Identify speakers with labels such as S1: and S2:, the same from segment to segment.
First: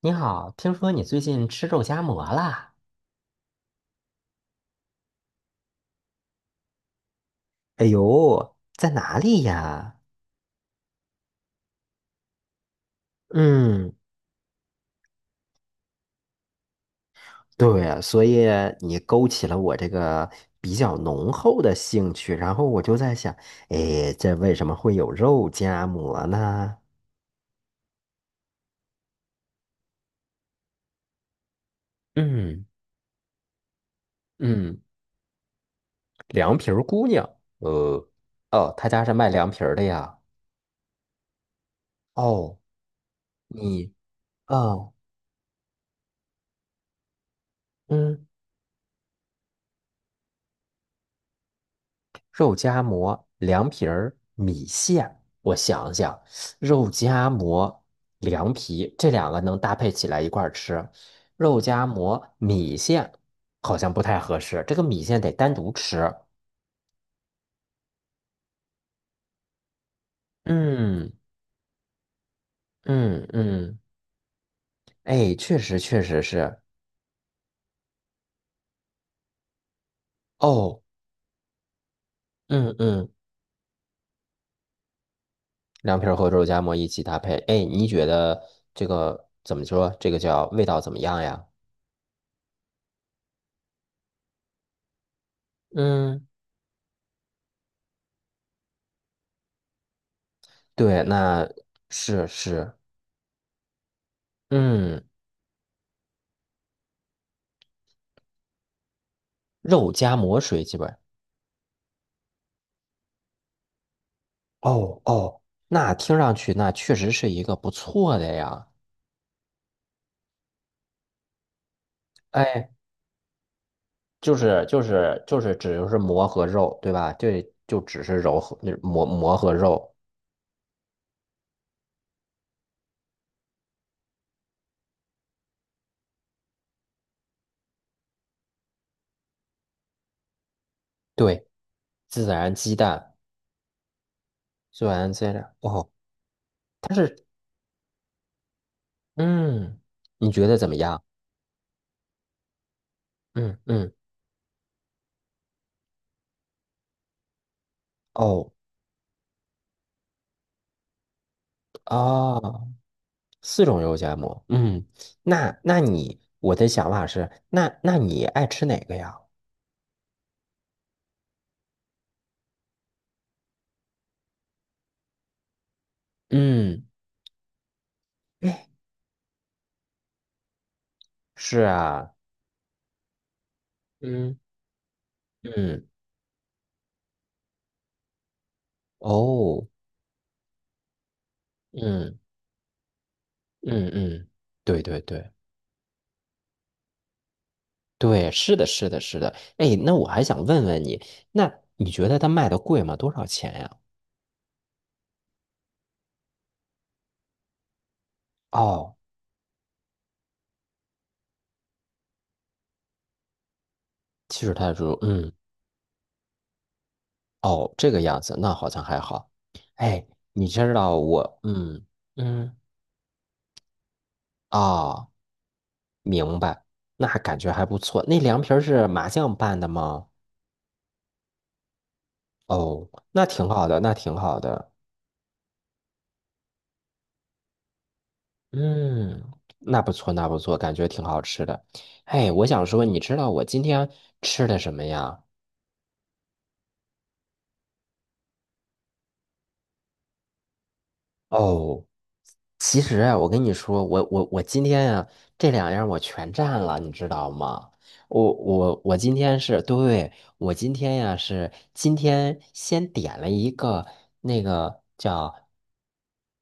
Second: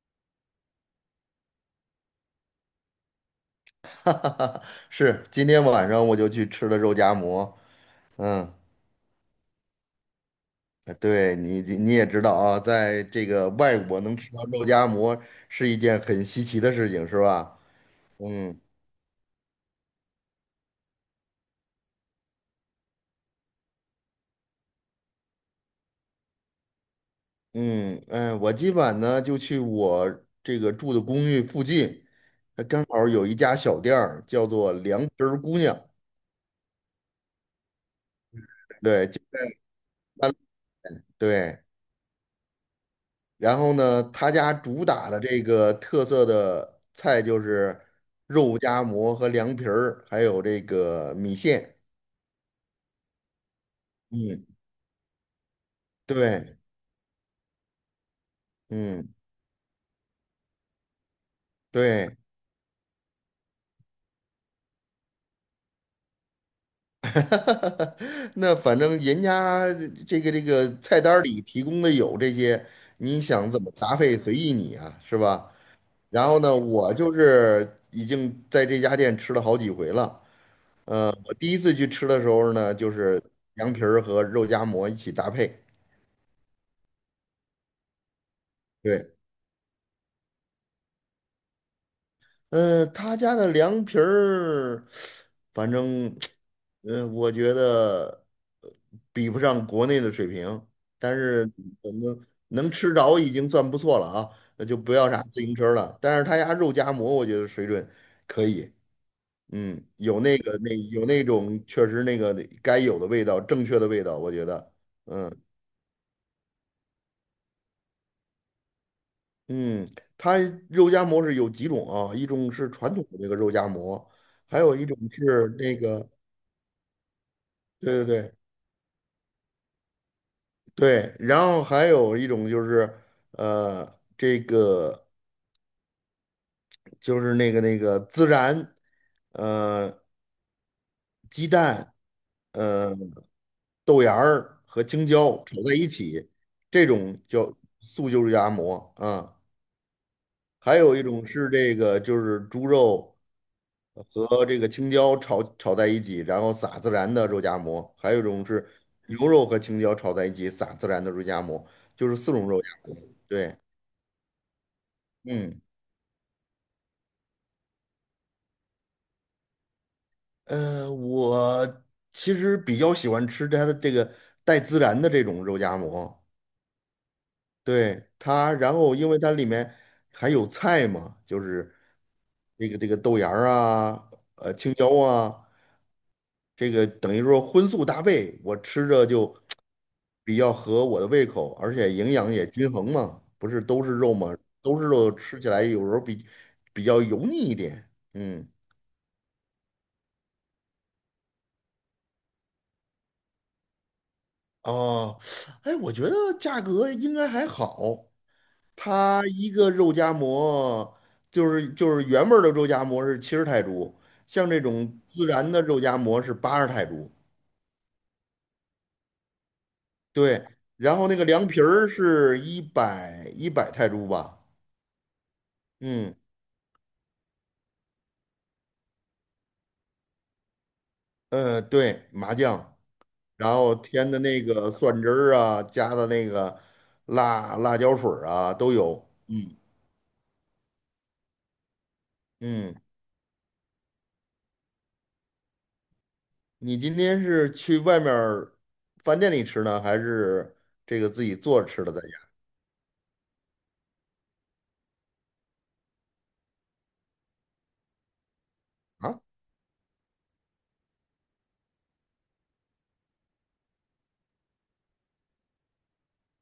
S1: 你好，听说你最近吃肉夹馍啦？
S2: 哈哈哈，是，今天晚上我就去吃了肉夹馍。
S1: 哎
S2: 嗯，
S1: 呦，在哪里呀？
S2: 哎对你也知道啊，在这个外
S1: 嗯，
S2: 国能吃到肉夹馍是一件很稀奇的事情，是吧？
S1: 对啊，所以
S2: 嗯
S1: 你勾起了我这个比较浓厚的兴趣，然后我就在想，哎，这为什么会有肉夹馍呢？
S2: 嗯嗯，我今晚呢就去我这个住的公寓附近，它
S1: 嗯
S2: 刚好有一家小店儿叫做
S1: 嗯，
S2: “凉皮儿姑娘"，
S1: 凉皮儿姑娘，呃，哦，他家
S2: 对，
S1: 是
S2: 就
S1: 卖
S2: 在
S1: 凉皮儿的呀。
S2: 三对。
S1: 哦，
S2: 然后
S1: 你，
S2: 呢，他家主
S1: 哦，
S2: 打的这个特色的菜就是
S1: 嗯。
S2: 肉夹馍和凉皮儿，还有这个米线。
S1: 肉夹馍、凉皮儿、
S2: 嗯，
S1: 米线。我想想，
S2: 对，
S1: 肉夹馍、凉皮这
S2: 嗯，
S1: 两个能搭配起来一块儿吃，肉夹
S2: 对，
S1: 馍、米线好像不太合适，这个米线得单独吃。
S2: 那反正人家这个菜
S1: 嗯
S2: 单儿里提供的有这些，你
S1: 嗯
S2: 想怎么
S1: 嗯，
S2: 搭配随意你啊，是
S1: 哎，
S2: 吧？
S1: 确实确实
S2: 然后呢，
S1: 是。
S2: 我就是已经在这家店吃了好几回了。
S1: 哦，
S2: 我第一次去吃的时候呢，
S1: 嗯
S2: 就
S1: 嗯，
S2: 是凉皮儿和肉夹馍一起搭配。
S1: 凉皮儿和肉夹馍一起搭配，哎，你觉得这
S2: 对。
S1: 个怎么说？这个叫味道怎么样呀？
S2: 他家的凉皮儿，反正，
S1: 嗯，
S2: 我觉得呃比不上国内的水平，
S1: 对，
S2: 但
S1: 那
S2: 是
S1: 是
S2: 能
S1: 是。
S2: 吃着已经算不错了啊，那就不
S1: 嗯
S2: 要啥自行车了。但是他家肉夹馍，我觉得水准可以，嗯，
S1: 肉夹
S2: 有那
S1: 馍
S2: 个
S1: 水
S2: 那
S1: 基本。
S2: 有那种确实那个该有的味道，正确的味道，我觉得，
S1: 哦
S2: 嗯
S1: 哦，那听上去那确实是一个不错的呀。
S2: 嗯，他肉夹馍是有几种啊，一种是
S1: 哎，
S2: 传统的那个肉夹馍。
S1: 就
S2: 还
S1: 是
S2: 有
S1: 就
S2: 一种
S1: 是就
S2: 是
S1: 是
S2: 那
S1: 只就是
S2: 个
S1: 馍和肉，对吧？对，就只
S2: 对对
S1: 是
S2: 对
S1: 揉和那馍馍和肉。
S2: 对，然后还有一种就是，这个就是那个孜然，呃，鸡
S1: 对，
S2: 蛋，
S1: 孜然鸡
S2: 呃，
S1: 蛋，
S2: 豆芽儿和
S1: 孜
S2: 青
S1: 然鸡
S2: 椒
S1: 蛋。
S2: 炒在一
S1: 哦，
S2: 起，这
S1: 它
S2: 种
S1: 是
S2: 叫素就是夹馍啊。
S1: 嗯，你觉得怎么
S2: 还有
S1: 样？
S2: 一种是这个就是猪肉
S1: 嗯嗯。
S2: 和这个青椒炒在一起，然后撒孜然的肉夹馍。还有一种
S1: 哦
S2: 是牛肉和青椒炒在一起撒孜然的肉夹馍，就是四种肉
S1: 啊，
S2: 夹馍。对，
S1: 四种肉夹馍。嗯，那
S2: 嗯。
S1: 那你我的想法是，那那你爱吃哪个呀？
S2: 我其实比较喜欢吃它的这个带孜然的这种肉夹馍，
S1: 嗯，
S2: 对它，
S1: 哎，
S2: 然后因为它里面还有菜嘛，就
S1: 是
S2: 是
S1: 啊。
S2: 这个豆芽儿啊，
S1: 嗯。
S2: 青椒啊，
S1: 嗯，
S2: 这个等于说荤素搭配，我吃着就
S1: 哦，
S2: 比较合我的胃口，而且营
S1: 嗯
S2: 养也均衡嘛，不是都
S1: 嗯
S2: 是肉
S1: 嗯，
S2: 嘛，都
S1: 对
S2: 是
S1: 对
S2: 肉，
S1: 对
S2: 吃起来有时候比较油腻一点，
S1: 对，
S2: 嗯，
S1: 是的，是的，是的。哎，那我还想问问你，那你觉得它卖的贵吗？多少钱呀？
S2: 哦，哎，我觉得价格应该还好。
S1: 哦，
S2: 它一个肉夹馍就是原味儿的肉夹馍是70泰铢，
S1: 其
S2: 像
S1: 实
S2: 这
S1: 他说，
S2: 种孜
S1: 嗯，
S2: 然的肉夹馍是80泰铢。
S1: 哦，这个样子，那好像还好。哎，
S2: 对，
S1: 你知道
S2: 然后那个
S1: 我，
S2: 凉皮
S1: 嗯
S2: 儿是
S1: 嗯，
S2: 一百泰铢吧？
S1: 哦，
S2: 嗯
S1: 明白，那感觉还不错。那凉皮儿是麻酱拌的吗？
S2: 对，麻酱，
S1: 哦，那挺
S2: 然
S1: 好
S2: 后
S1: 的，那
S2: 添
S1: 挺
S2: 的
S1: 好
S2: 那
S1: 的。
S2: 个蒜汁儿啊，加的那个辣椒水儿啊都有。
S1: 嗯，
S2: 嗯
S1: 那不错，那不错，感觉挺好吃的。哎，我想
S2: 嗯，
S1: 说，你知道我今天吃的什么呀？
S2: 你今天是去外面儿饭店里吃呢，还是这个自己做着
S1: 哦。
S2: 吃的在家
S1: 其实啊，我跟你说，我今天呀，这两样我全占了，你知道吗？我今
S2: 啊？
S1: 天是对，我今天呀、是今天先点了一个那个叫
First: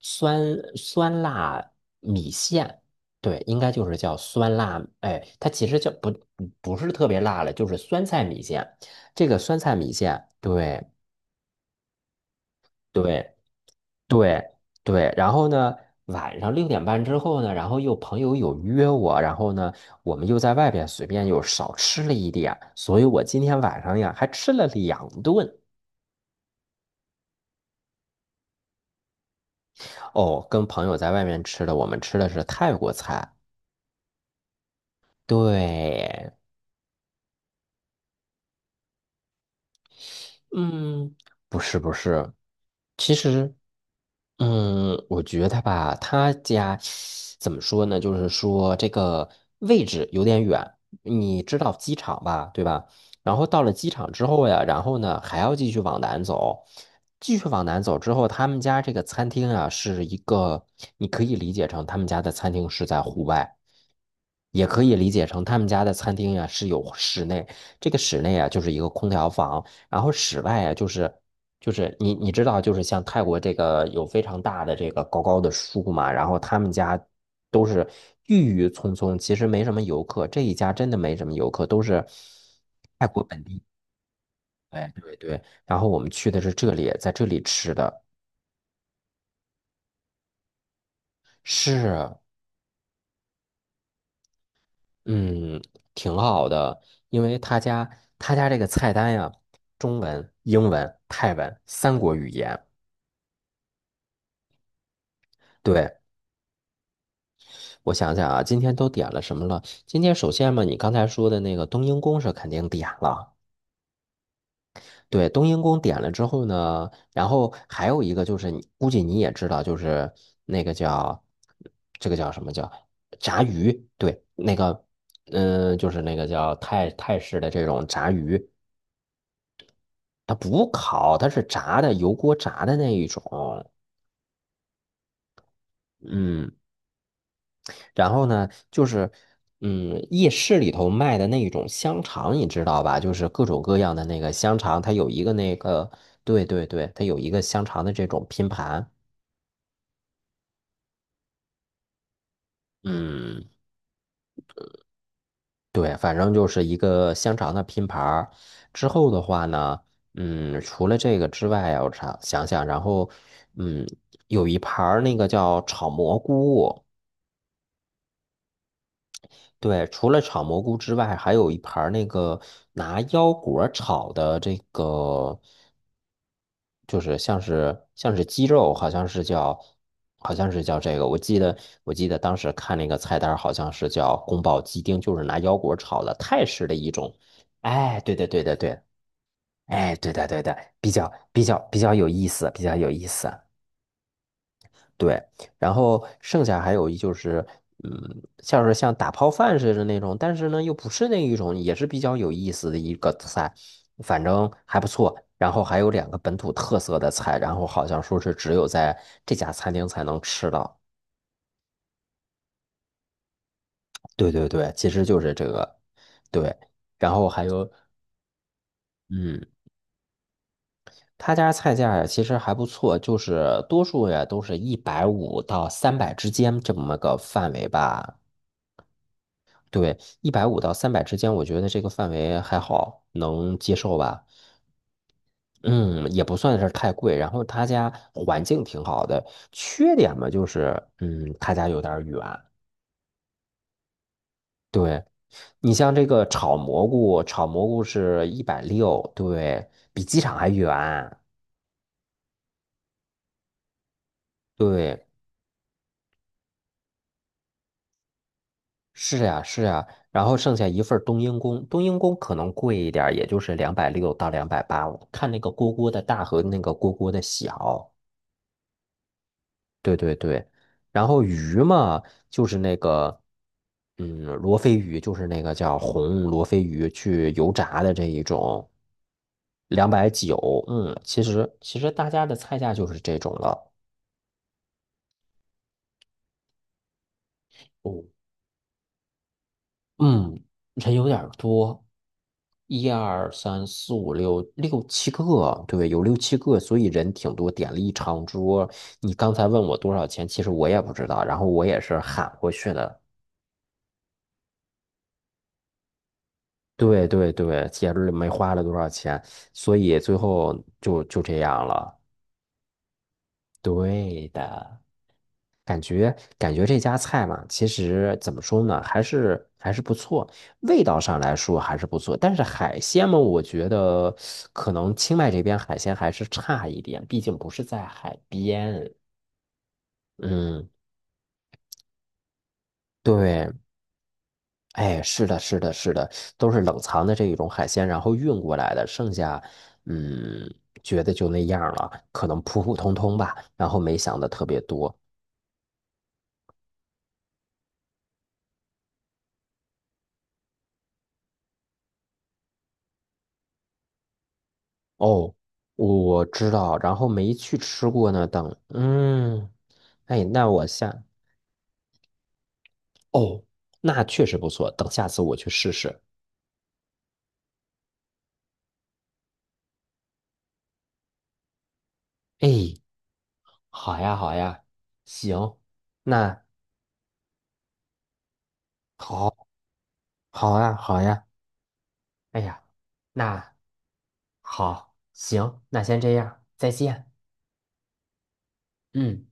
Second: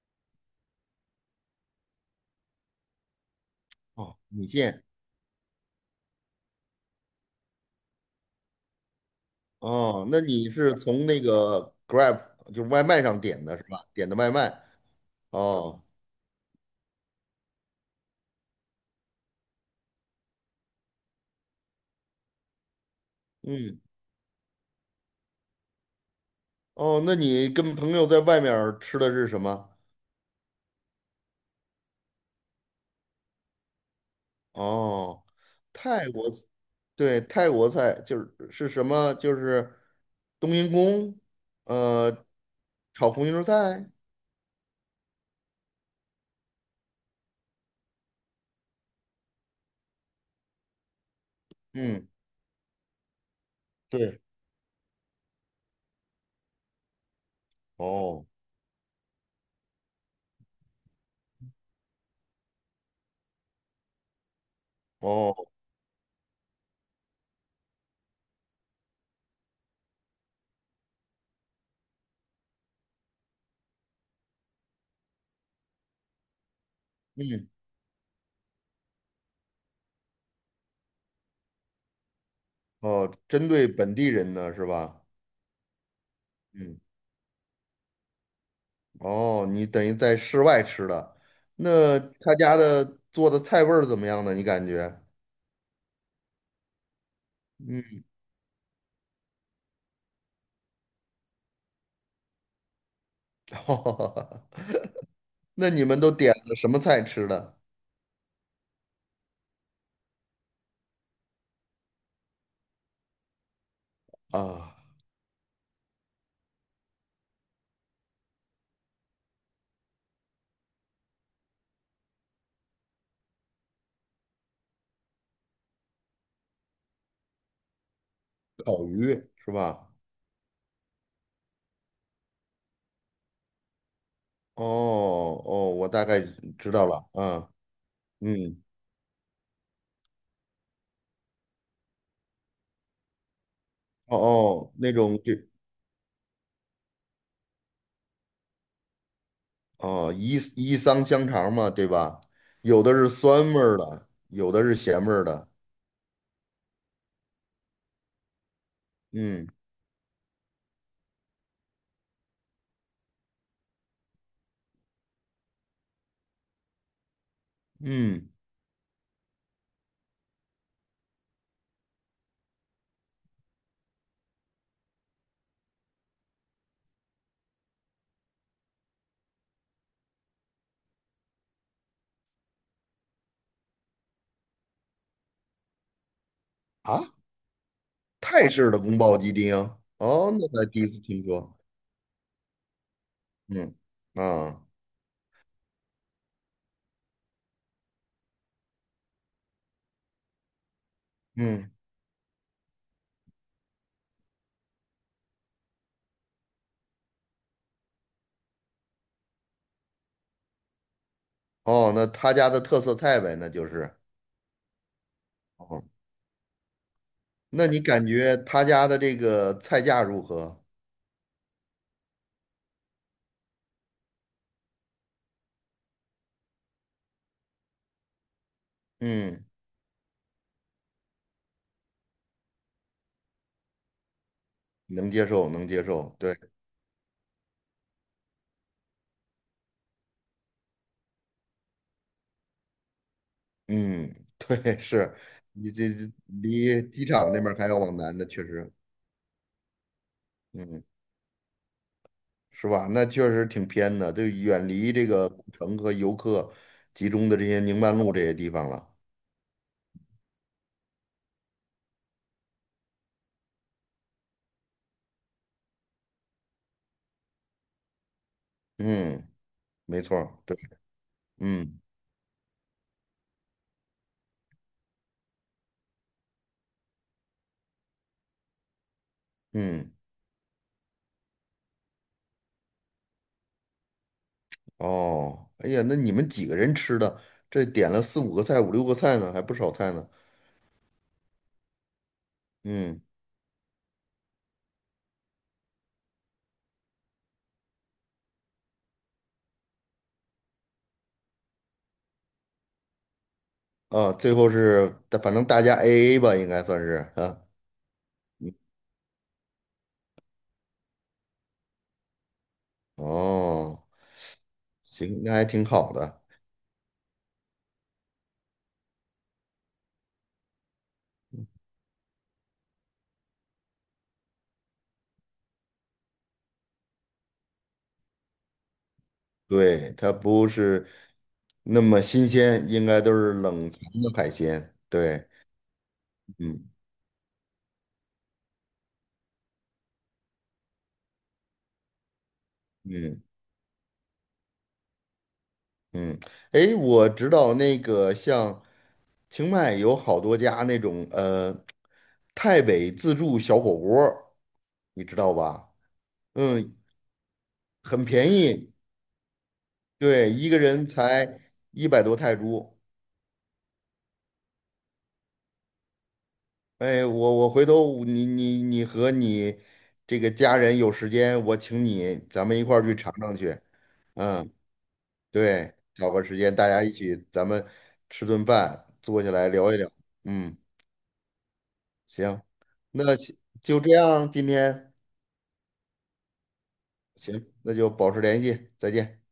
S1: 酸酸辣米线，对，应该就是叫
S2: 哦，米
S1: 酸
S2: 线。
S1: 辣，哎，它其实叫不是特别辣了，就是酸菜米线。这个酸菜米
S2: 哦，那
S1: 线，
S2: 你是
S1: 对
S2: 从那个 Grab 就是外卖上
S1: 对。
S2: 点的是吧？点的外
S1: 对
S2: 卖。
S1: 对，然后呢，
S2: 哦，
S1: 晚上6:30之后呢，然后又朋友有约我，然后呢，我们又在外边随便又少吃了一点，所以我今天
S2: 嗯，
S1: 晚上呀还吃了两顿
S2: 哦，那你跟朋友在外面儿吃的是什么？
S1: 哦，跟朋友在外面吃的，我们吃的是泰国菜，
S2: 哦，泰国，
S1: 对，
S2: 对，泰国菜就是是什么？就是冬阴
S1: 嗯，
S2: 功，
S1: 不是不
S2: 呃，
S1: 是，
S2: 炒
S1: 其
S2: 红油
S1: 实，
S2: 菜。
S1: 嗯，我觉得吧，他家怎么说呢？就是说这个位置有点远，你知道机
S2: 嗯，
S1: 场吧，对吧？然后到了机场
S2: 对。
S1: 之后呀，然后呢还要继续往南走，继续往南走之
S2: 哦，
S1: 后，他们家这个餐厅啊是一个，你可以理解成他们家的餐厅是在户外，也可以理解
S2: 哦，
S1: 成他们家的餐厅呀是有室内，这个室内啊就是一个空调房。然后室外啊，就是你知道，就是像泰国这个有非常大的这个高高的树嘛，然后他们家
S2: 嗯，
S1: 都是郁郁葱葱，其实没什么游客，这一家真的没什么游客，都是泰
S2: 哦，
S1: 国本
S2: 针
S1: 地。
S2: 对本地人的是
S1: 对
S2: 吧？
S1: 对对，然后我们去的是这
S2: 嗯。
S1: 里，在这里吃的
S2: 哦，你等于在室外吃的，那
S1: 是
S2: 他家的做的菜味儿怎么样呢？你感觉？
S1: 嗯挺好的，因为
S2: 嗯，
S1: 他家这个菜单呀，中文、英文、泰文三国语言。
S2: 那你
S1: 对，
S2: 们都点了什么菜吃的
S1: 我想想啊，今天都点了什么了？今天首先嘛，你刚才说的那个冬阴功是肯定点了。
S2: 啊？
S1: 对，冬阴功点了之后呢，然后还有一个就是你，估计你也知道，就是那个叫这个叫什么叫炸鱼？对，那个就是那个叫泰式的这种炸鱼，
S2: 烤鱼是吧？
S1: 它不烤，它是炸的，油锅炸的那一种。
S2: 哦哦，我大概
S1: 嗯。
S2: 知道了，啊，
S1: 然后呢，
S2: 嗯，
S1: 就是，嗯，夜市里头卖的那种香肠，你知道吧？就是各种各样的
S2: 哦
S1: 那个香
S2: 哦，
S1: 肠，它
S2: 那
S1: 有
S2: 种
S1: 一个
S2: 就
S1: 那个，对对对，它有一个香肠的这种拼盘。
S2: 哦伊伊桑香肠嘛，对吧？有的是酸
S1: 嗯，
S2: 味儿的，有的是咸味儿的，
S1: 对，反正就是一个香肠的拼盘儿之后的话
S2: 嗯
S1: 呢，嗯，除了这个之外啊，我想想，然后，嗯，有一盘儿那个叫炒蘑菇。
S2: 嗯，
S1: 对，除了炒蘑菇之外，还有一盘儿那个拿腰果儿炒的这个，就是像是鸡肉，好像是叫这个，我记得当时看那个菜单儿好像是叫宫保鸡丁，就是拿腰果炒的泰式的一
S2: 啊，
S1: 种。哎，对对对
S2: 泰
S1: 对
S2: 式的
S1: 对，
S2: 宫保鸡丁，
S1: 哎，对的
S2: 哦，
S1: 对
S2: 那
S1: 的，
S2: 才第一
S1: 比
S2: 次
S1: 较
S2: 听
S1: 比
S2: 说。
S1: 较比较有意思，比较有意思。
S2: 嗯啊
S1: 对，然后剩下还有一就是，嗯，像是像打泡饭似的那种，但是呢又不是那一种，
S2: 嗯
S1: 也是比较有意思的一个菜，反正还不错。然后还有两个本土特色的菜，然后好像说是只有在这家餐厅才能吃到。
S2: 哦，那他家的特色菜呗，那就是
S1: 对对对，其实就是这个，
S2: 哦。
S1: 对。然后还
S2: 那
S1: 有，
S2: 你感觉他家的这
S1: 嗯，
S2: 个菜价如何？
S1: 他家菜价呀其实还不错，就是多数呀都是一百五到三百之间这么个范围吧。
S2: 嗯，
S1: 对，一百五到三百之间，我觉得这个范围还好，能接受吧。
S2: 能接受，能接
S1: 嗯，
S2: 受。
S1: 也
S2: 对，
S1: 不算是太贵。然后他家环境挺好的，缺点嘛就是，嗯，他家有点儿远。
S2: 嗯，对，
S1: 对，
S2: 是你
S1: 你
S2: 这
S1: 像这
S2: 这
S1: 个炒
S2: 离
S1: 蘑
S2: 机
S1: 菇，
S2: 场那
S1: 炒
S2: 边儿
S1: 蘑
S2: 还要
S1: 菇
S2: 往南的，
S1: 是一
S2: 确
S1: 百
S2: 实，
S1: 六，对，比机场还
S2: 嗯，
S1: 远。
S2: 是吧？那确实挺偏的，就远离
S1: 对，
S2: 这个古城和游客集中的这些宁曼路这些地方了。
S1: 是呀，是呀。然后剩下一份儿冬阴功，冬阴功可能贵一点儿也就是260到280，看那个锅锅的大和那个锅锅的小。
S2: 嗯，
S1: 对
S2: 没
S1: 对
S2: 错儿，
S1: 对，
S2: 对，
S1: 然后鱼
S2: 嗯
S1: 嘛，就是那个，嗯，罗非鱼，就是那个叫红罗非鱼，去油炸的这一种，两
S2: 嗯。
S1: 百九，嗯，其实大家的菜价就是这种了，
S2: 哦，哎呀，那你们几个人吃的？这点了
S1: 哦，
S2: 四五个菜，五六个菜呢，还不少菜呢。
S1: 嗯，人有点儿多，一
S2: 嗯，
S1: 二三四五六六七个，对，有六七个，所以人挺多，点了一长桌。你刚才问我多少钱，其实我也不知道，然后我也是喊过去的。
S2: 啊，最后是，反正大家 AA 吧，应该算
S1: 对
S2: 是
S1: 对
S2: 啊。
S1: 对，节日没花了多少钱，所以最后就这样了。
S2: 哦，
S1: 对的，
S2: 行，那还挺好的。
S1: 感觉这家菜嘛，其实怎么说呢，还是不错，味道上来说还是不错。但是海鲜嘛，我觉得可能清迈这边海鲜还是差一点，毕竟不是在海边。
S2: 对，它不
S1: 嗯，
S2: 是那么新鲜，应该都是
S1: 对。
S2: 冷藏的海鲜。
S1: 哎，是
S2: 对，
S1: 的，是的，是的，都是
S2: 嗯
S1: 冷藏的这一种海鲜，然后运过来的，剩下，嗯，觉得就那样了，可能普普通通
S2: 嗯
S1: 吧，然后没想的特别多。
S2: 嗯。哎，我知道那个像清迈有好多家那种泰北自助小火锅儿你知道
S1: 哦，
S2: 吧？
S1: 我知
S2: 嗯，
S1: 道，然后没去吃
S2: 很
S1: 过呢。
S2: 便
S1: 等，
S2: 宜，
S1: 嗯，哎，
S2: 对，
S1: 那
S2: 一个
S1: 我
S2: 人
S1: 下，
S2: 才100多泰铢。
S1: 哦，那确实不错，等下次我去试试。
S2: 哎，我回头你和你这个家人有时间，我请你，咱们一
S1: 哎，
S2: 块儿去尝尝去。
S1: 好呀，好
S2: 嗯，
S1: 呀，行，
S2: 对，找个时
S1: 那
S2: 间大家一起，咱们吃顿饭，坐下
S1: 好，
S2: 来聊一聊。嗯，
S1: 好呀，好呀，哎
S2: 行，
S1: 呀，
S2: 那
S1: 那
S2: 就这样，今天
S1: 好，行，那先这样，再见。
S2: 行，那就保持联系，再见。
S1: 嗯，